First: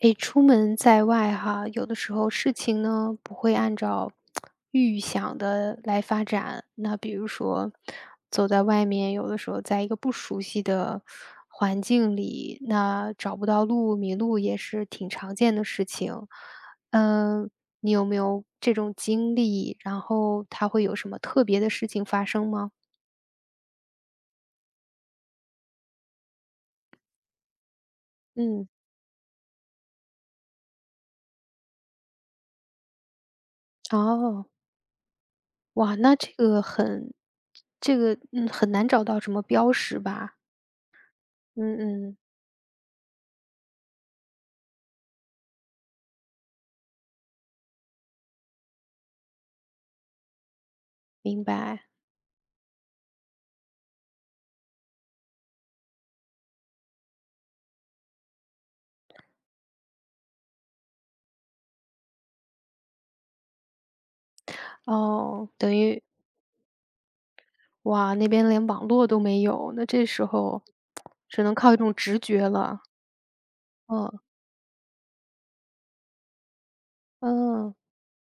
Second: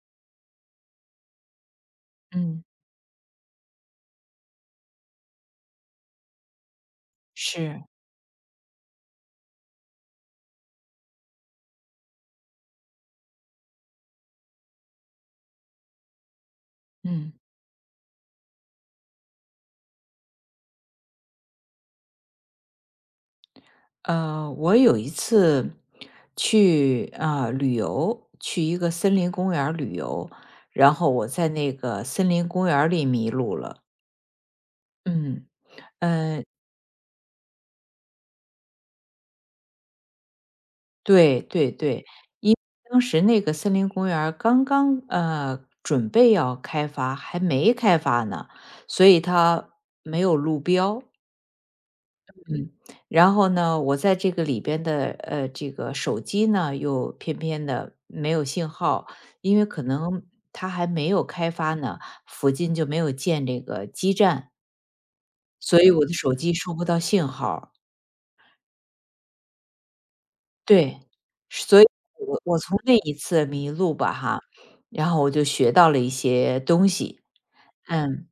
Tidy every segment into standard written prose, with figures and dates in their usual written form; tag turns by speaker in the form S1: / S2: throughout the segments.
S1: 诶，出门在外哈，有的时候事
S2: 嗯，
S1: 情呢不会按照预想的来发展。那比如说，
S2: 是，
S1: 走在外面，有的时候在一个不熟悉的环境里，那找不到路、迷路也是挺常见的事情。
S2: 嗯。
S1: 嗯，你有没有这种经历？然后它会有什么特别的事情发生吗？
S2: 我有一次去啊、旅游，去
S1: 嗯，
S2: 一个森林公园儿旅游，然后我在那个森林公园儿里迷路了。
S1: 哦，
S2: 嗯，
S1: 哇，那这
S2: 呃，
S1: 个很，这个很难找到什么标识吧？
S2: 对对
S1: 嗯
S2: 对，
S1: 嗯。
S2: 因为当时那个森林公园儿刚刚准备要开发，还没开发呢，所以它没有路标。
S1: 明白，
S2: 嗯，然后呢，我在这个里边的这个手机呢，又偏偏的没有信号，因为可能它还没有开发呢，附近就没有建这个基站，
S1: 哦，等
S2: 所以我
S1: 于
S2: 的手机收不到信号。
S1: 哇，那边连网络都没有，那这时候
S2: 对，
S1: 只能靠一
S2: 所以
S1: 种直
S2: 我
S1: 觉
S2: 我从
S1: 了。
S2: 那一次迷路吧
S1: 嗯
S2: 哈，然后我就学到了一些东西。
S1: 嗯
S2: 嗯，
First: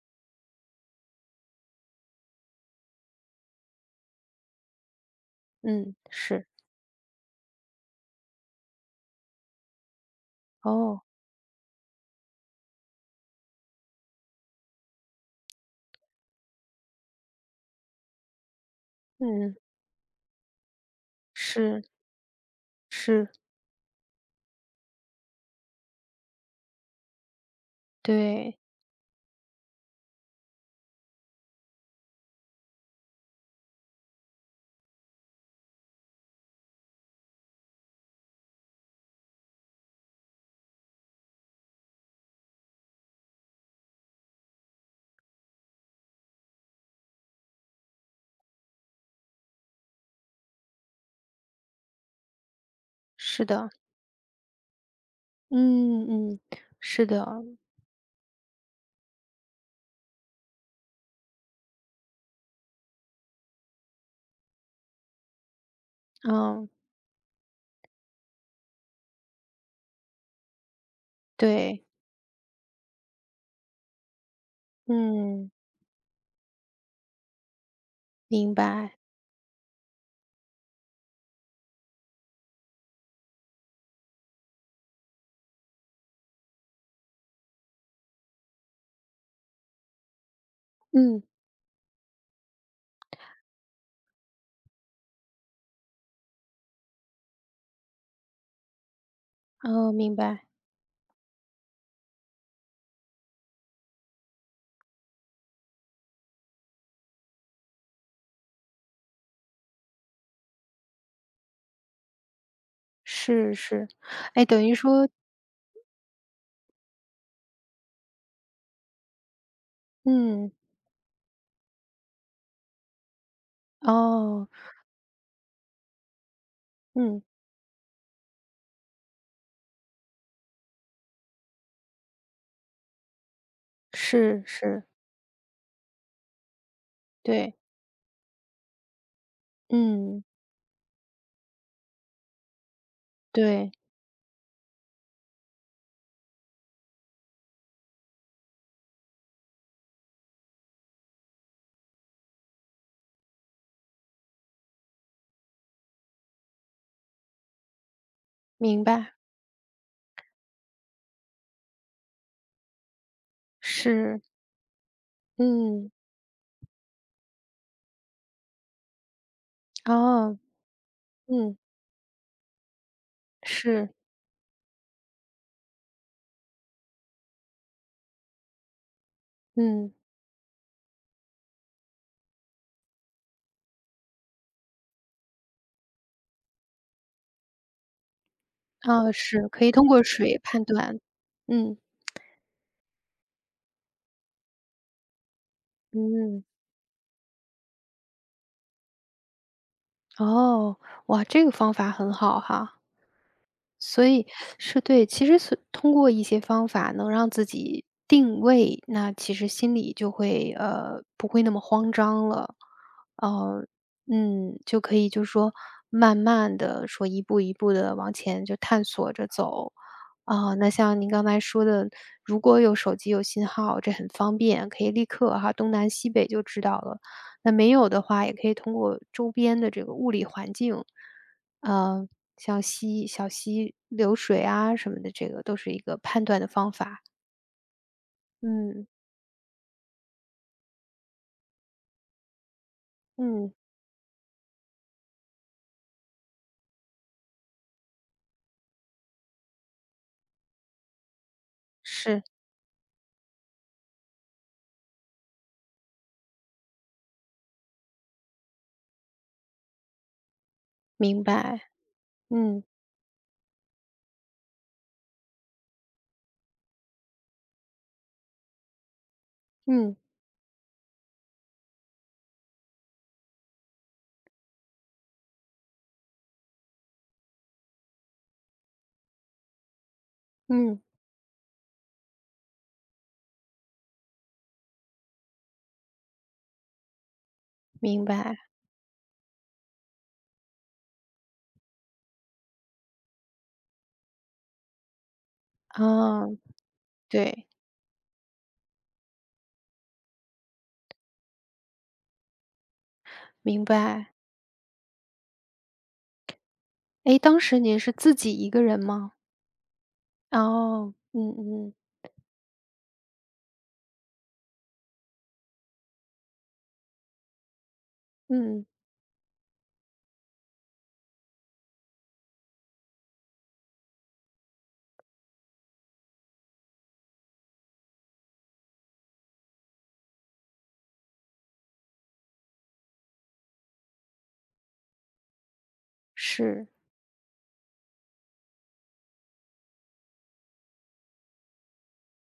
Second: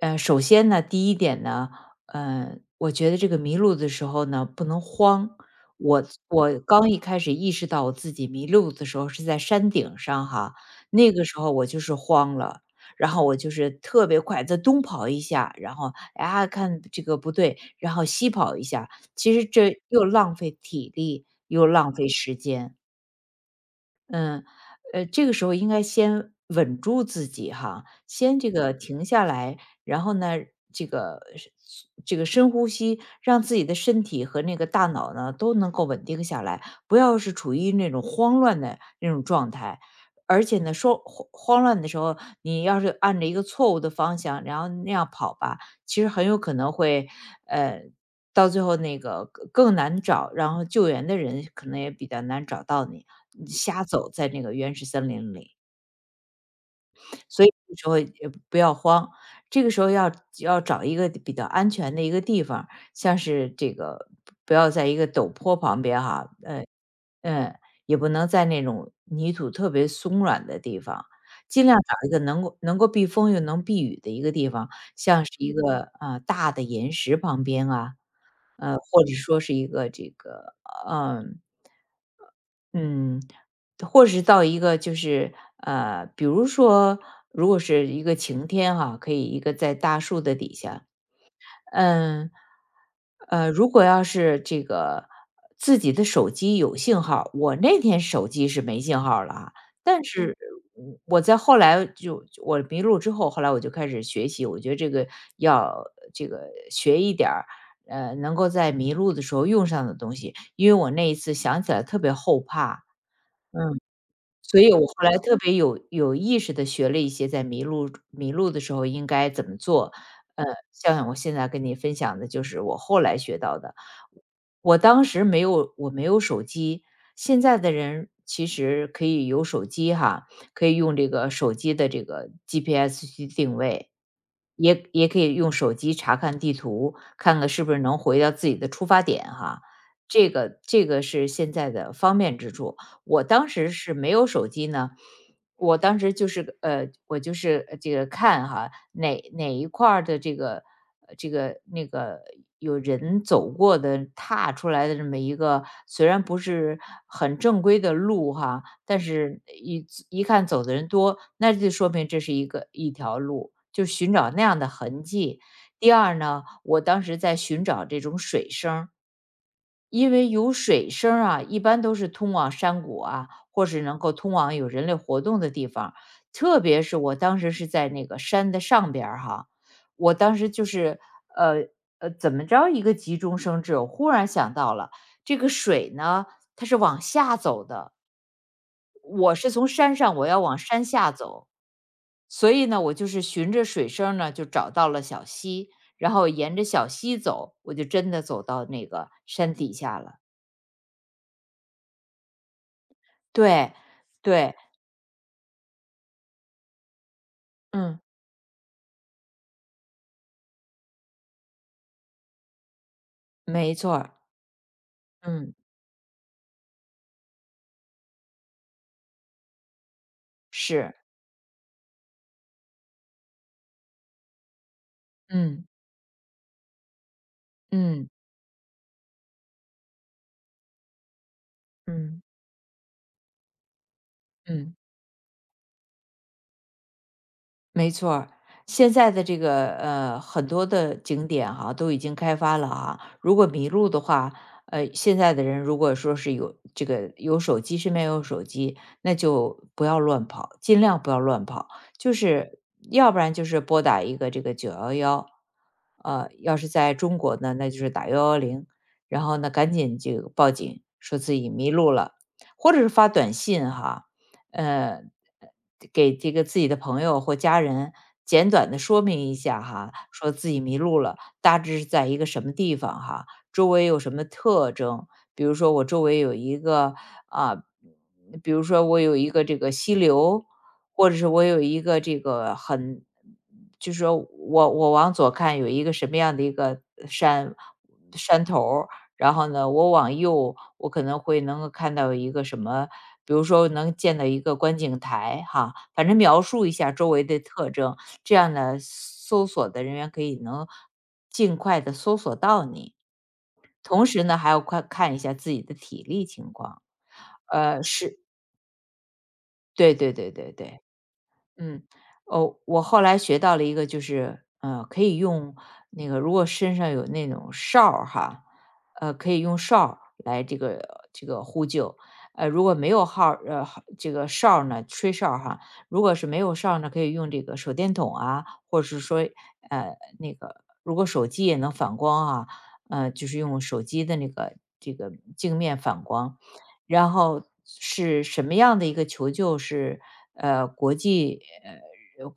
S2: 首先呢，第一点呢，我觉得这个迷路的时候呢，不能慌。
S1: 嗯，
S2: 我
S1: 是，
S2: 我刚一开始意识到我自己迷路的时候是在山顶上哈，
S1: 哦，
S2: 那个时候我就是慌了，然后我就是特别快的东跑一下，然后啊看这个不对，然后西跑一下，其实
S1: 嗯，
S2: 这又浪费体力，又
S1: 是
S2: 浪费时间。
S1: 是，
S2: 嗯，这个时候应该先稳住自己哈，先这
S1: 对，
S2: 个停下来，然后呢，这个是这个深呼吸，让自己的身体和那个大脑呢都能够稳定下来，不要是处于那种慌乱的那种状态。而且呢，说慌乱的时候，你要是按着一个错误的方向，然后那样跑吧，其实很有可能会，呃，到最后那个更难找，然后救援的人可能也比较难找到你。
S1: 是的，
S2: 瞎走在那个原始森林里，
S1: 嗯嗯，是的，
S2: 所以这时候也不要慌，这个时候要找一个比较安全的一个地方，像是这个不要在一个陡坡旁边哈，
S1: 嗯，
S2: 嗯，也不能在那种泥土特别松软的地方，尽量
S1: 对，
S2: 找一个能够避风又能避雨的一个地方，像是
S1: 嗯，
S2: 一个啊、大的岩石旁边啊。
S1: 明白，
S2: 或者说是一个这个嗯、呃嗯，或是到一个就是比如说，如果是一个晴天哈、可以一个在大树的底下。
S1: 嗯，
S2: 嗯，如果要是这个自己的手机有信号，我那天手机是没信号了啊。
S1: 哦，
S2: 但嗯
S1: 明
S2: 是
S1: 白，
S2: 我在后来就我迷路之后，后来我就开始学习，我觉得这个要这个学一点儿。能够在迷路的时候用上的东西，因为我那一次想起来特别后怕，
S1: 是是，哎，
S2: 所
S1: 等
S2: 以
S1: 于
S2: 我后
S1: 说，
S2: 来特别有意识的学了一些在迷路的时候应该怎么做。呃，
S1: 嗯，
S2: 像我现在跟你分享的就是我后来学到的。
S1: 哦，
S2: 我没有手机，
S1: 嗯，
S2: 现在的人其实可以有手机哈，可以用这个手机的这个 GPS 去定位，
S1: 是是，
S2: 也可以用手机查看地图，看看
S1: 对，
S2: 是不是能回到自己的出发点哈。
S1: 嗯，
S2: 这个是现在的方便之处。我当时
S1: 对，
S2: 是没有手机呢，我当时就是我就是这个看哈，哪一块儿的这个这个那个有人走过的踏出来的这么一个，虽然不是很正规的路哈，
S1: 明
S2: 但
S1: 白。
S2: 是一看走的人多，那就说明这是一条路，就寻
S1: 是，
S2: 找那样的痕迹。第
S1: 嗯，
S2: 二呢，我当时在寻找这种水声儿，因为
S1: 哦，
S2: 有水声儿啊，
S1: 嗯，
S2: 一般都是通往山谷啊，或是
S1: 是，
S2: 能够通往有人类活动的地方。特别是我当时是在那个山的上边儿哈，
S1: 嗯，
S2: 我当时就是呃怎么着一个急中生智，我忽然想到了这个水呢，它是往下走的，
S1: 哦，
S2: 我
S1: 是，
S2: 是
S1: 可
S2: 从
S1: 以通
S2: 山
S1: 过
S2: 上我要
S1: 水
S2: 往
S1: 判
S2: 山
S1: 断，
S2: 下走，
S1: 嗯，
S2: 所以呢，我就是循着水声儿呢就找到了小溪，然后
S1: 嗯，
S2: 沿着小溪走，我就真的走到那个山底下了。
S1: 哦，哇，这个方法很好哈。
S2: 对，
S1: 所以
S2: 对，
S1: 是对，其实是通过一些方法能让自己
S2: 嗯，
S1: 定位，那其实心里就会不会那么慌张了，呃，
S2: 没错儿，
S1: 嗯，就可以就是说
S2: 嗯，
S1: 慢慢的说一步一步的往前就探索着走，啊、那
S2: 是，
S1: 像您刚才说的，如果有手机有信号，这很方便，可以立刻哈
S2: 嗯，
S1: 东南西北就知道了。那没有的
S2: 嗯，
S1: 话，也可以通过周边的这个物理环境，呃，
S2: 嗯，
S1: 像小溪流水
S2: 嗯。
S1: 啊什么的，这个都是一个判断的方法。
S2: 没错儿。
S1: 嗯，
S2: 现在的这个很多的景点哈、都已经开发了啊。如果
S1: 嗯，
S2: 迷路的话，现在的人如果说是有这个有手机，身边有手机，那就不要乱跑，尽量不要乱跑。就
S1: 是，
S2: 是要不然就是拨打一个这个九幺幺，要是在中国呢，那就是打幺幺零，然后呢赶紧就报警，说
S1: 明
S2: 自己
S1: 白。
S2: 迷路了。
S1: 嗯，
S2: 或者是发短信哈、呃，给这个自己的朋友或家人简短的说明一下哈，
S1: 嗯，
S2: 说自己迷路了，大致是在一个什么地方哈，周围有什么特征。比如说我周围有一个啊，比如说我有一个这个溪流，
S1: 嗯，
S2: 或者是我有一个这个很，就是说我往左看有一个什么样的一个山
S1: 明白。
S2: 山头儿。然后呢，我往右，我可能会能够看到一个什么，比如说能见到一个观景台哈，反正
S1: 啊，
S2: 描述一下周围的
S1: 对，
S2: 特征，这样呢，搜索的人员能尽快的搜索到你。
S1: 明
S2: 同
S1: 白。
S2: 时呢，还要快看一下自己的体力情况。
S1: 诶，当时您是自
S2: 是，
S1: 己一个人吗？
S2: 对对对对对。
S1: 哦，嗯嗯，
S2: 嗯，哦，我后来学到了一个，就是可以用那个，如果身上有那种哨儿哈，
S1: 嗯，
S2: 可以用哨儿来这个呼救。如果没有号儿呃号这个哨儿呢，吹哨儿哈，如果是没有哨儿呢，可以用这个手电筒啊，或者是说那个，如果手机也能反光啊，就是用手机的那个这个镜面反光。
S1: 是，
S2: 然后是什么样的一个求救是呃国际呃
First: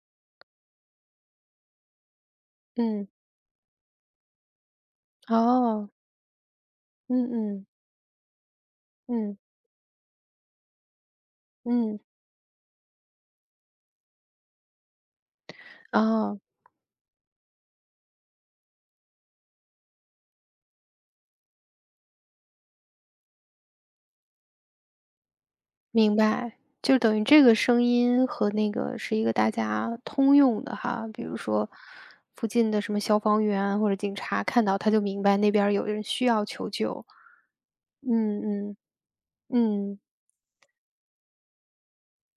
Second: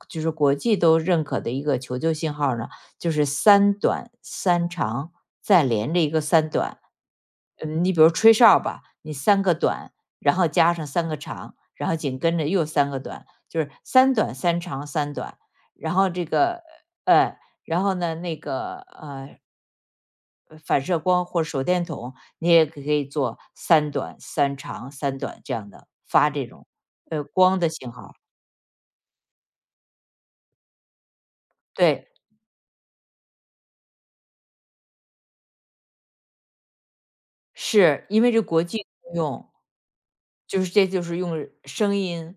S2: 就是国际都认可的一个求救信号呢？
S1: 嗯，
S2: 就是三短三长再
S1: 哦，
S2: 连着一个三短。
S1: 嗯嗯，
S2: 嗯，你比如吹哨儿吧，你
S1: 嗯，
S2: 三个短，然后加上三个长，然后
S1: 嗯，
S2: 紧跟着又三个短，就是三短三长三短。然后这
S1: 哦。
S2: 个呃，然后呢那个反射光或手电筒你也可以做三短、三长、三短这样的，
S1: 明
S2: 发这
S1: 白，
S2: 种，
S1: 就等于这个
S2: 光的
S1: 声
S2: 信号。
S1: 音和那个是一个大家通用的哈，比如说
S2: 对，
S1: 附近的什么消防员或者警察看到，他就明白那边儿有人需要求救。
S2: 是，因为这国
S1: 嗯嗯
S2: 际通用，
S1: 嗯
S2: 就是这就是用声音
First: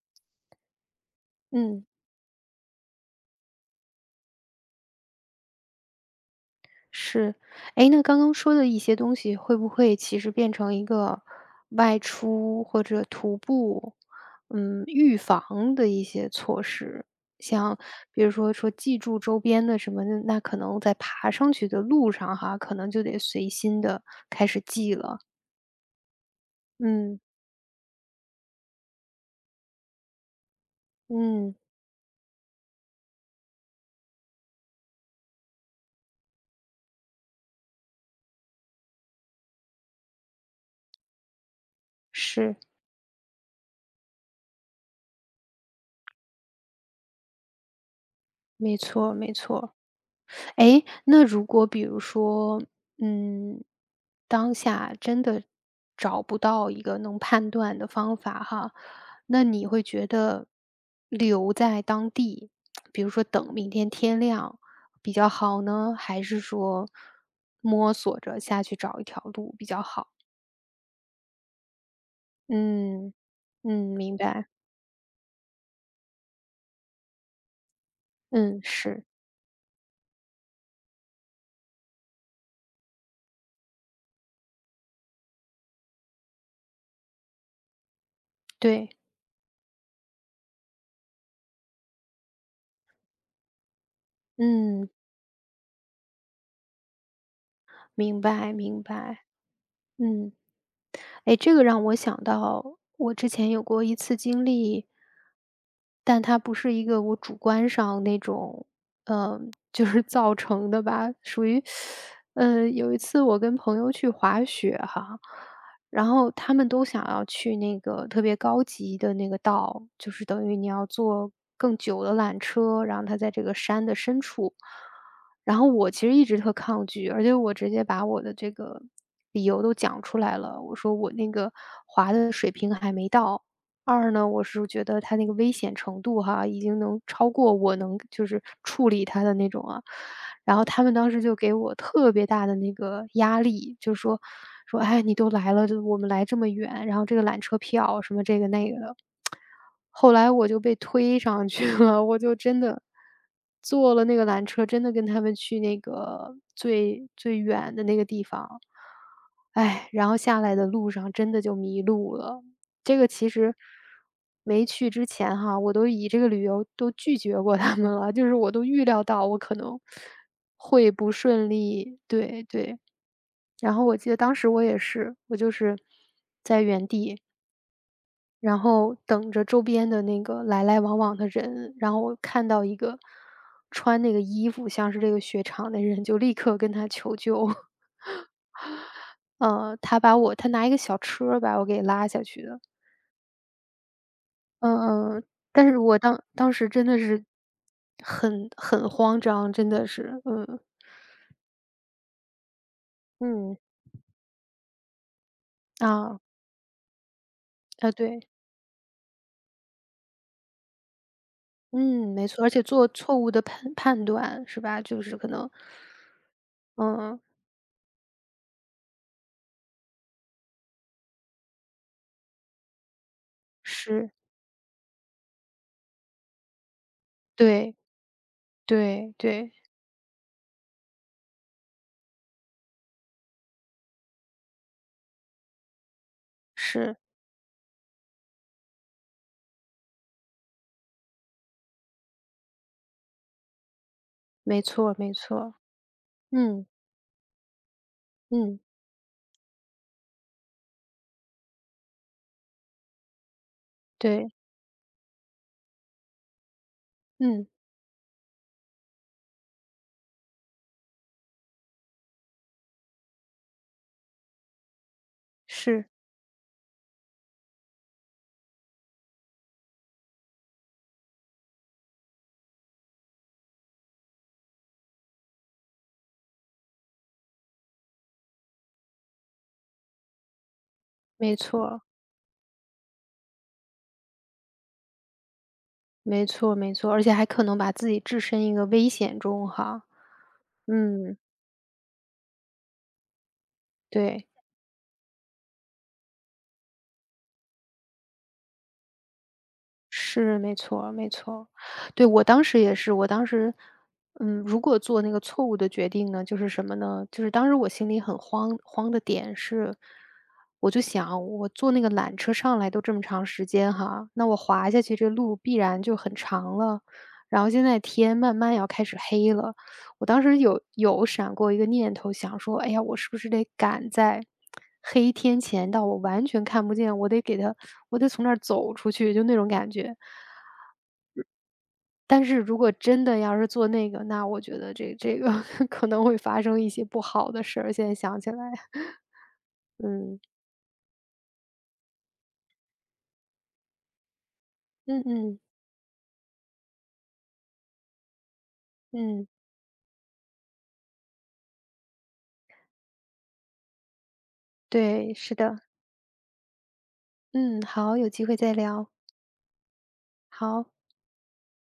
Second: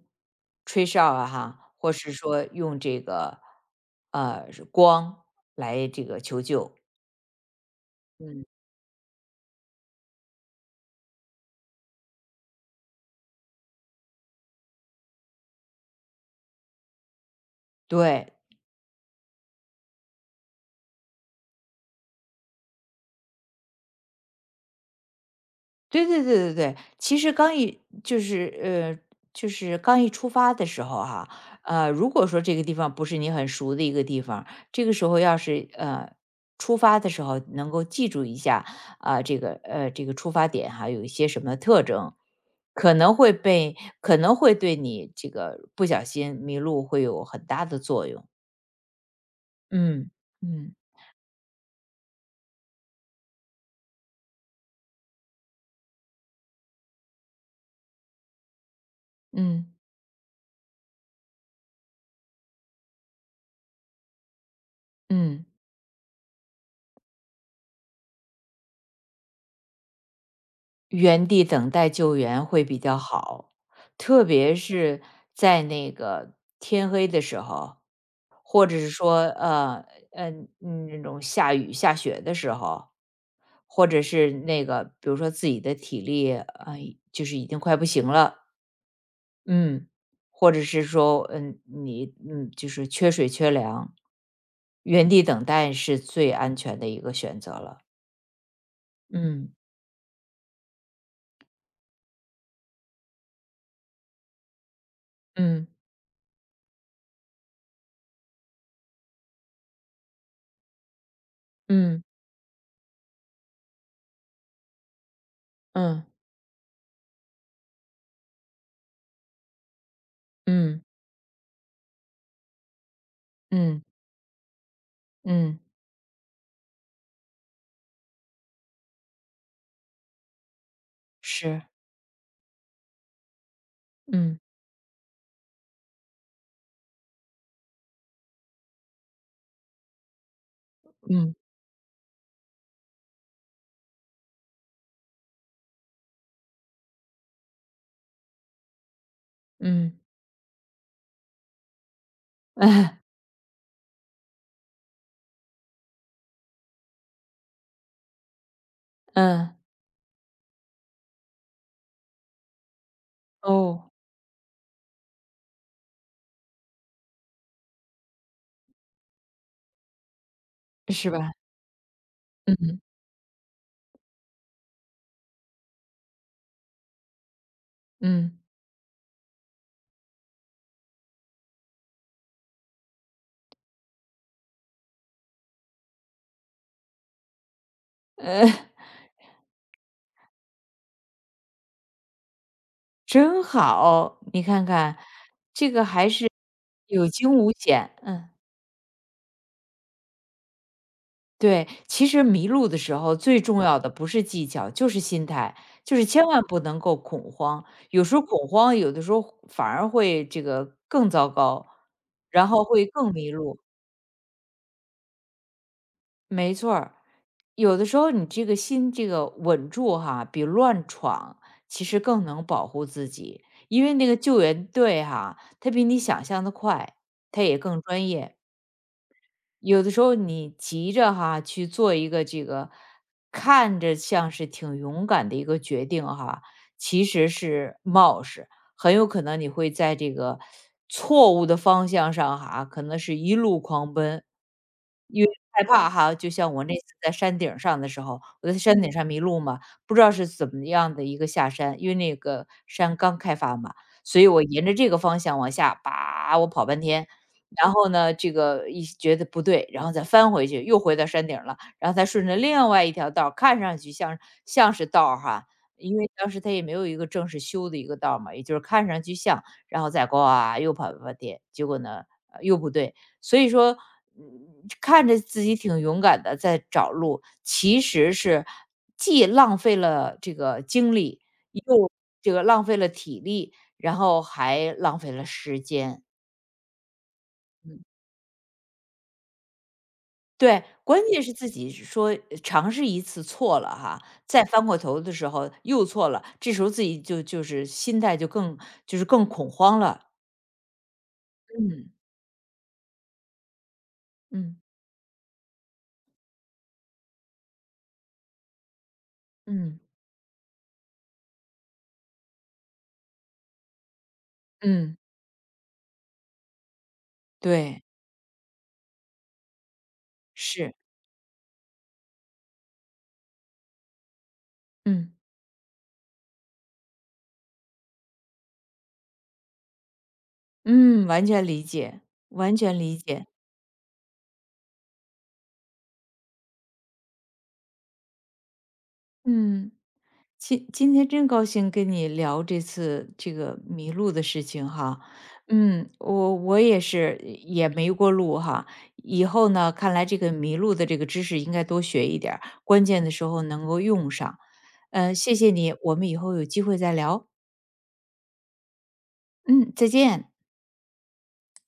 S2: 吹哨啊哈，
S1: 嗯。
S2: 或是说用这个，光来这个求救。
S1: 是，哎，那刚刚
S2: 嗯。
S1: 说的一些东西，会不会其实变成一个外出或者徒步，预防的一些措施？像比如
S2: 对。
S1: 说记住周边的什么的，那可能在爬上去的路上哈，可能就得随心的开始记了。
S2: 对对对对对，其
S1: 嗯，
S2: 实刚一就是就是刚一出发的时候哈、
S1: 嗯，
S2: 如果说这个地方不是你很熟的一个地方，这个时候要是出发的时候能够记住一下啊、这个出发点哈、有一些什么特征，
S1: 是，
S2: 可能会被可能会对你这个不小心迷路会有很大的作用。
S1: 没错没错。
S2: 嗯嗯
S1: 诶，那如果比如说，嗯，当下真的找不到一个能判断的方法哈，那你
S2: 嗯。
S1: 会觉得留在当地，比如说等明天天亮比较
S2: 嗯，
S1: 好呢，还是说摸索着下去找一条路比较好？
S2: 原地等待救援会比较
S1: 嗯，
S2: 好，
S1: 嗯，明
S2: 特
S1: 白，
S2: 别是在那个天黑的时候，
S1: 嗯，
S2: 或者是
S1: 是，
S2: 说，呃，那种下雨下雪的时候，或者是那个，比如说自己的体力，就是已经快不行了，
S1: 对，
S2: 嗯，或者是说，你，就是缺水缺粮，
S1: 嗯，
S2: 原地等待是最安全的一个选择了。
S1: 明白明白，
S2: 嗯
S1: 嗯。哎，这个让我想到我之前有过一次经历，
S2: 嗯
S1: 但它不是一个我主观上那种，就是造成的吧，属于，
S2: 嗯
S1: 有一次我跟朋友去滑雪哈，
S2: 嗯
S1: 然后他们都想要去那个特别高级的那个道，就是等于你
S2: 嗯
S1: 要坐更久的缆车，然后它在这个
S2: 嗯。
S1: 山的深处，然
S2: 嗯，
S1: 后我其实一直特抗拒，而且我直接把我的这个理由都讲出来了，我说我那个
S2: 是，
S1: 滑的水平还没到。二呢，
S2: 嗯，
S1: 我是觉得他那个危险程度哈，已经能超过我能就是处理他的那种啊。然后他们当时
S2: 嗯，
S1: 就给我特别大的那个压力，就说，哎，你都来了，就我们来这么远，然后这个缆车票什么这个那个的，
S2: 嗯，
S1: 后来我就被推上去了，我就真 的
S2: 嗯，
S1: 坐了那个缆车，真的跟他们去那个最最远的那个地方。
S2: 嗯。
S1: 哎，然后下来的路上真的就迷路了。这个其实
S2: 哦，
S1: 没去之前哈，我都以这个理由都拒绝过他们了，就是我都预料到我可能会
S2: 是
S1: 不
S2: 吧？
S1: 顺利，对对。
S2: 嗯，
S1: 然后我记得当时我也是，我就是在原地
S2: 嗯，
S1: 然后等着周边的那个来来往往的人，然后我看到一个穿那个衣服像是这个雪场的人，就立刻跟他求救。
S2: 呃，
S1: 呃，他把我他拿一个小车把我给拉下去的。
S2: 真好，你看看，
S1: 嗯嗯，但
S2: 这
S1: 是
S2: 个
S1: 我
S2: 还
S1: 当
S2: 是
S1: 当时真的
S2: 有
S1: 是
S2: 惊无险。嗯，
S1: 很慌张，真的是，嗯
S2: 对，其实迷路的时候最
S1: 嗯，
S2: 重要的不是技巧，就是心态，就是
S1: 啊
S2: 千万不能够恐慌，
S1: 啊，
S2: 有时
S1: 对，
S2: 候恐慌，有的时候反而会这个更糟糕，
S1: 嗯，没错，
S2: 然
S1: 而
S2: 后
S1: 且
S2: 会
S1: 做
S2: 更
S1: 错误
S2: 迷
S1: 的
S2: 路。
S1: 判断是吧？就是可能，
S2: 没错儿，
S1: 嗯，
S2: 有的时候你这个心这个稳住哈，比乱闯其实更能保护自己，因为那
S1: 是，
S2: 个救援队哈，他比你想象的快，他也
S1: 对
S2: 更专业。
S1: 对对，
S2: 有的时候你急着哈去做一个这个看着像是挺勇敢的一个决定哈，
S1: 是，
S2: 其实是冒失，很有可能你会在这个错误的方向上哈，可能是一路狂奔，
S1: 没错没
S2: 因为
S1: 错。
S2: 害怕哈。就像我
S1: 嗯，
S2: 那次在山顶儿上的时候，我在
S1: 嗯，
S2: 山顶上迷路嘛，不知道是怎么样的一个下山，因为那个山刚开发嘛，所以
S1: 对，
S2: 我沿着这个方向往下，叭，我跑半天，
S1: 嗯，
S2: 然后呢，这个一觉得不对，然后再翻回去，又回到山顶了，然后再顺着另外一条道儿看上去像是道儿哈，
S1: 是，
S2: 因为当时它也没有一个正式修的一个道儿嘛，也就是看上去像，然后再呱又跑点，结果呢，又不对，所以说，嗯看着自己挺勇敢的在找路，其实是既浪费了这个精力，
S1: 没错，
S2: 又这个浪费了体力，然后还浪费了时间。
S1: 没错没错，而且还可能把自己置身一个危险中哈，
S2: 对，关
S1: 嗯，
S2: 键是自己说尝试一次错了哈，
S1: 对。
S2: 再翻过头的时候又错了，这时候自己就是心态就更恐慌了。
S1: 是，没错没错。
S2: 嗯
S1: 对，我当时也是，我当时，
S2: 嗯
S1: 如果做那个错误的决定呢，就是什么呢？就是当时我心里很慌慌的点是，
S2: 嗯
S1: 我就想，我坐那个缆车上来都这么长时间哈，那我滑下去
S2: 嗯，
S1: 这路必然就很长了，然后现在
S2: 对，
S1: 天慢慢要开始黑了，我当时有
S2: 是，
S1: 有闪过一个念头，想说："哎呀，我是不是得赶在黑
S2: 嗯
S1: 天前到我完全看不见，我得给他，我得从那儿走出去。"就那种感觉。
S2: 嗯，完全理解，
S1: 但是
S2: 完
S1: 如果
S2: 全理
S1: 真的
S2: 解，
S1: 要是做那个，那我觉得这个 可能会发生一些不好的事儿，现在想起来。
S2: 嗯。
S1: 嗯，
S2: 今天真高兴跟你聊这次这个迷路的事情哈。
S1: 嗯嗯，
S2: 嗯，我也是也没过路哈，以
S1: 嗯，
S2: 后呢，看来这个迷路的这个知识应该多学一点儿，关键的时候能够用上。
S1: 对，
S2: 嗯，谢
S1: 是
S2: 谢
S1: 的。
S2: 你，我们以后有机会再聊。
S1: 嗯，好，有机会再聊，
S2: 嗯，再见。
S1: 好。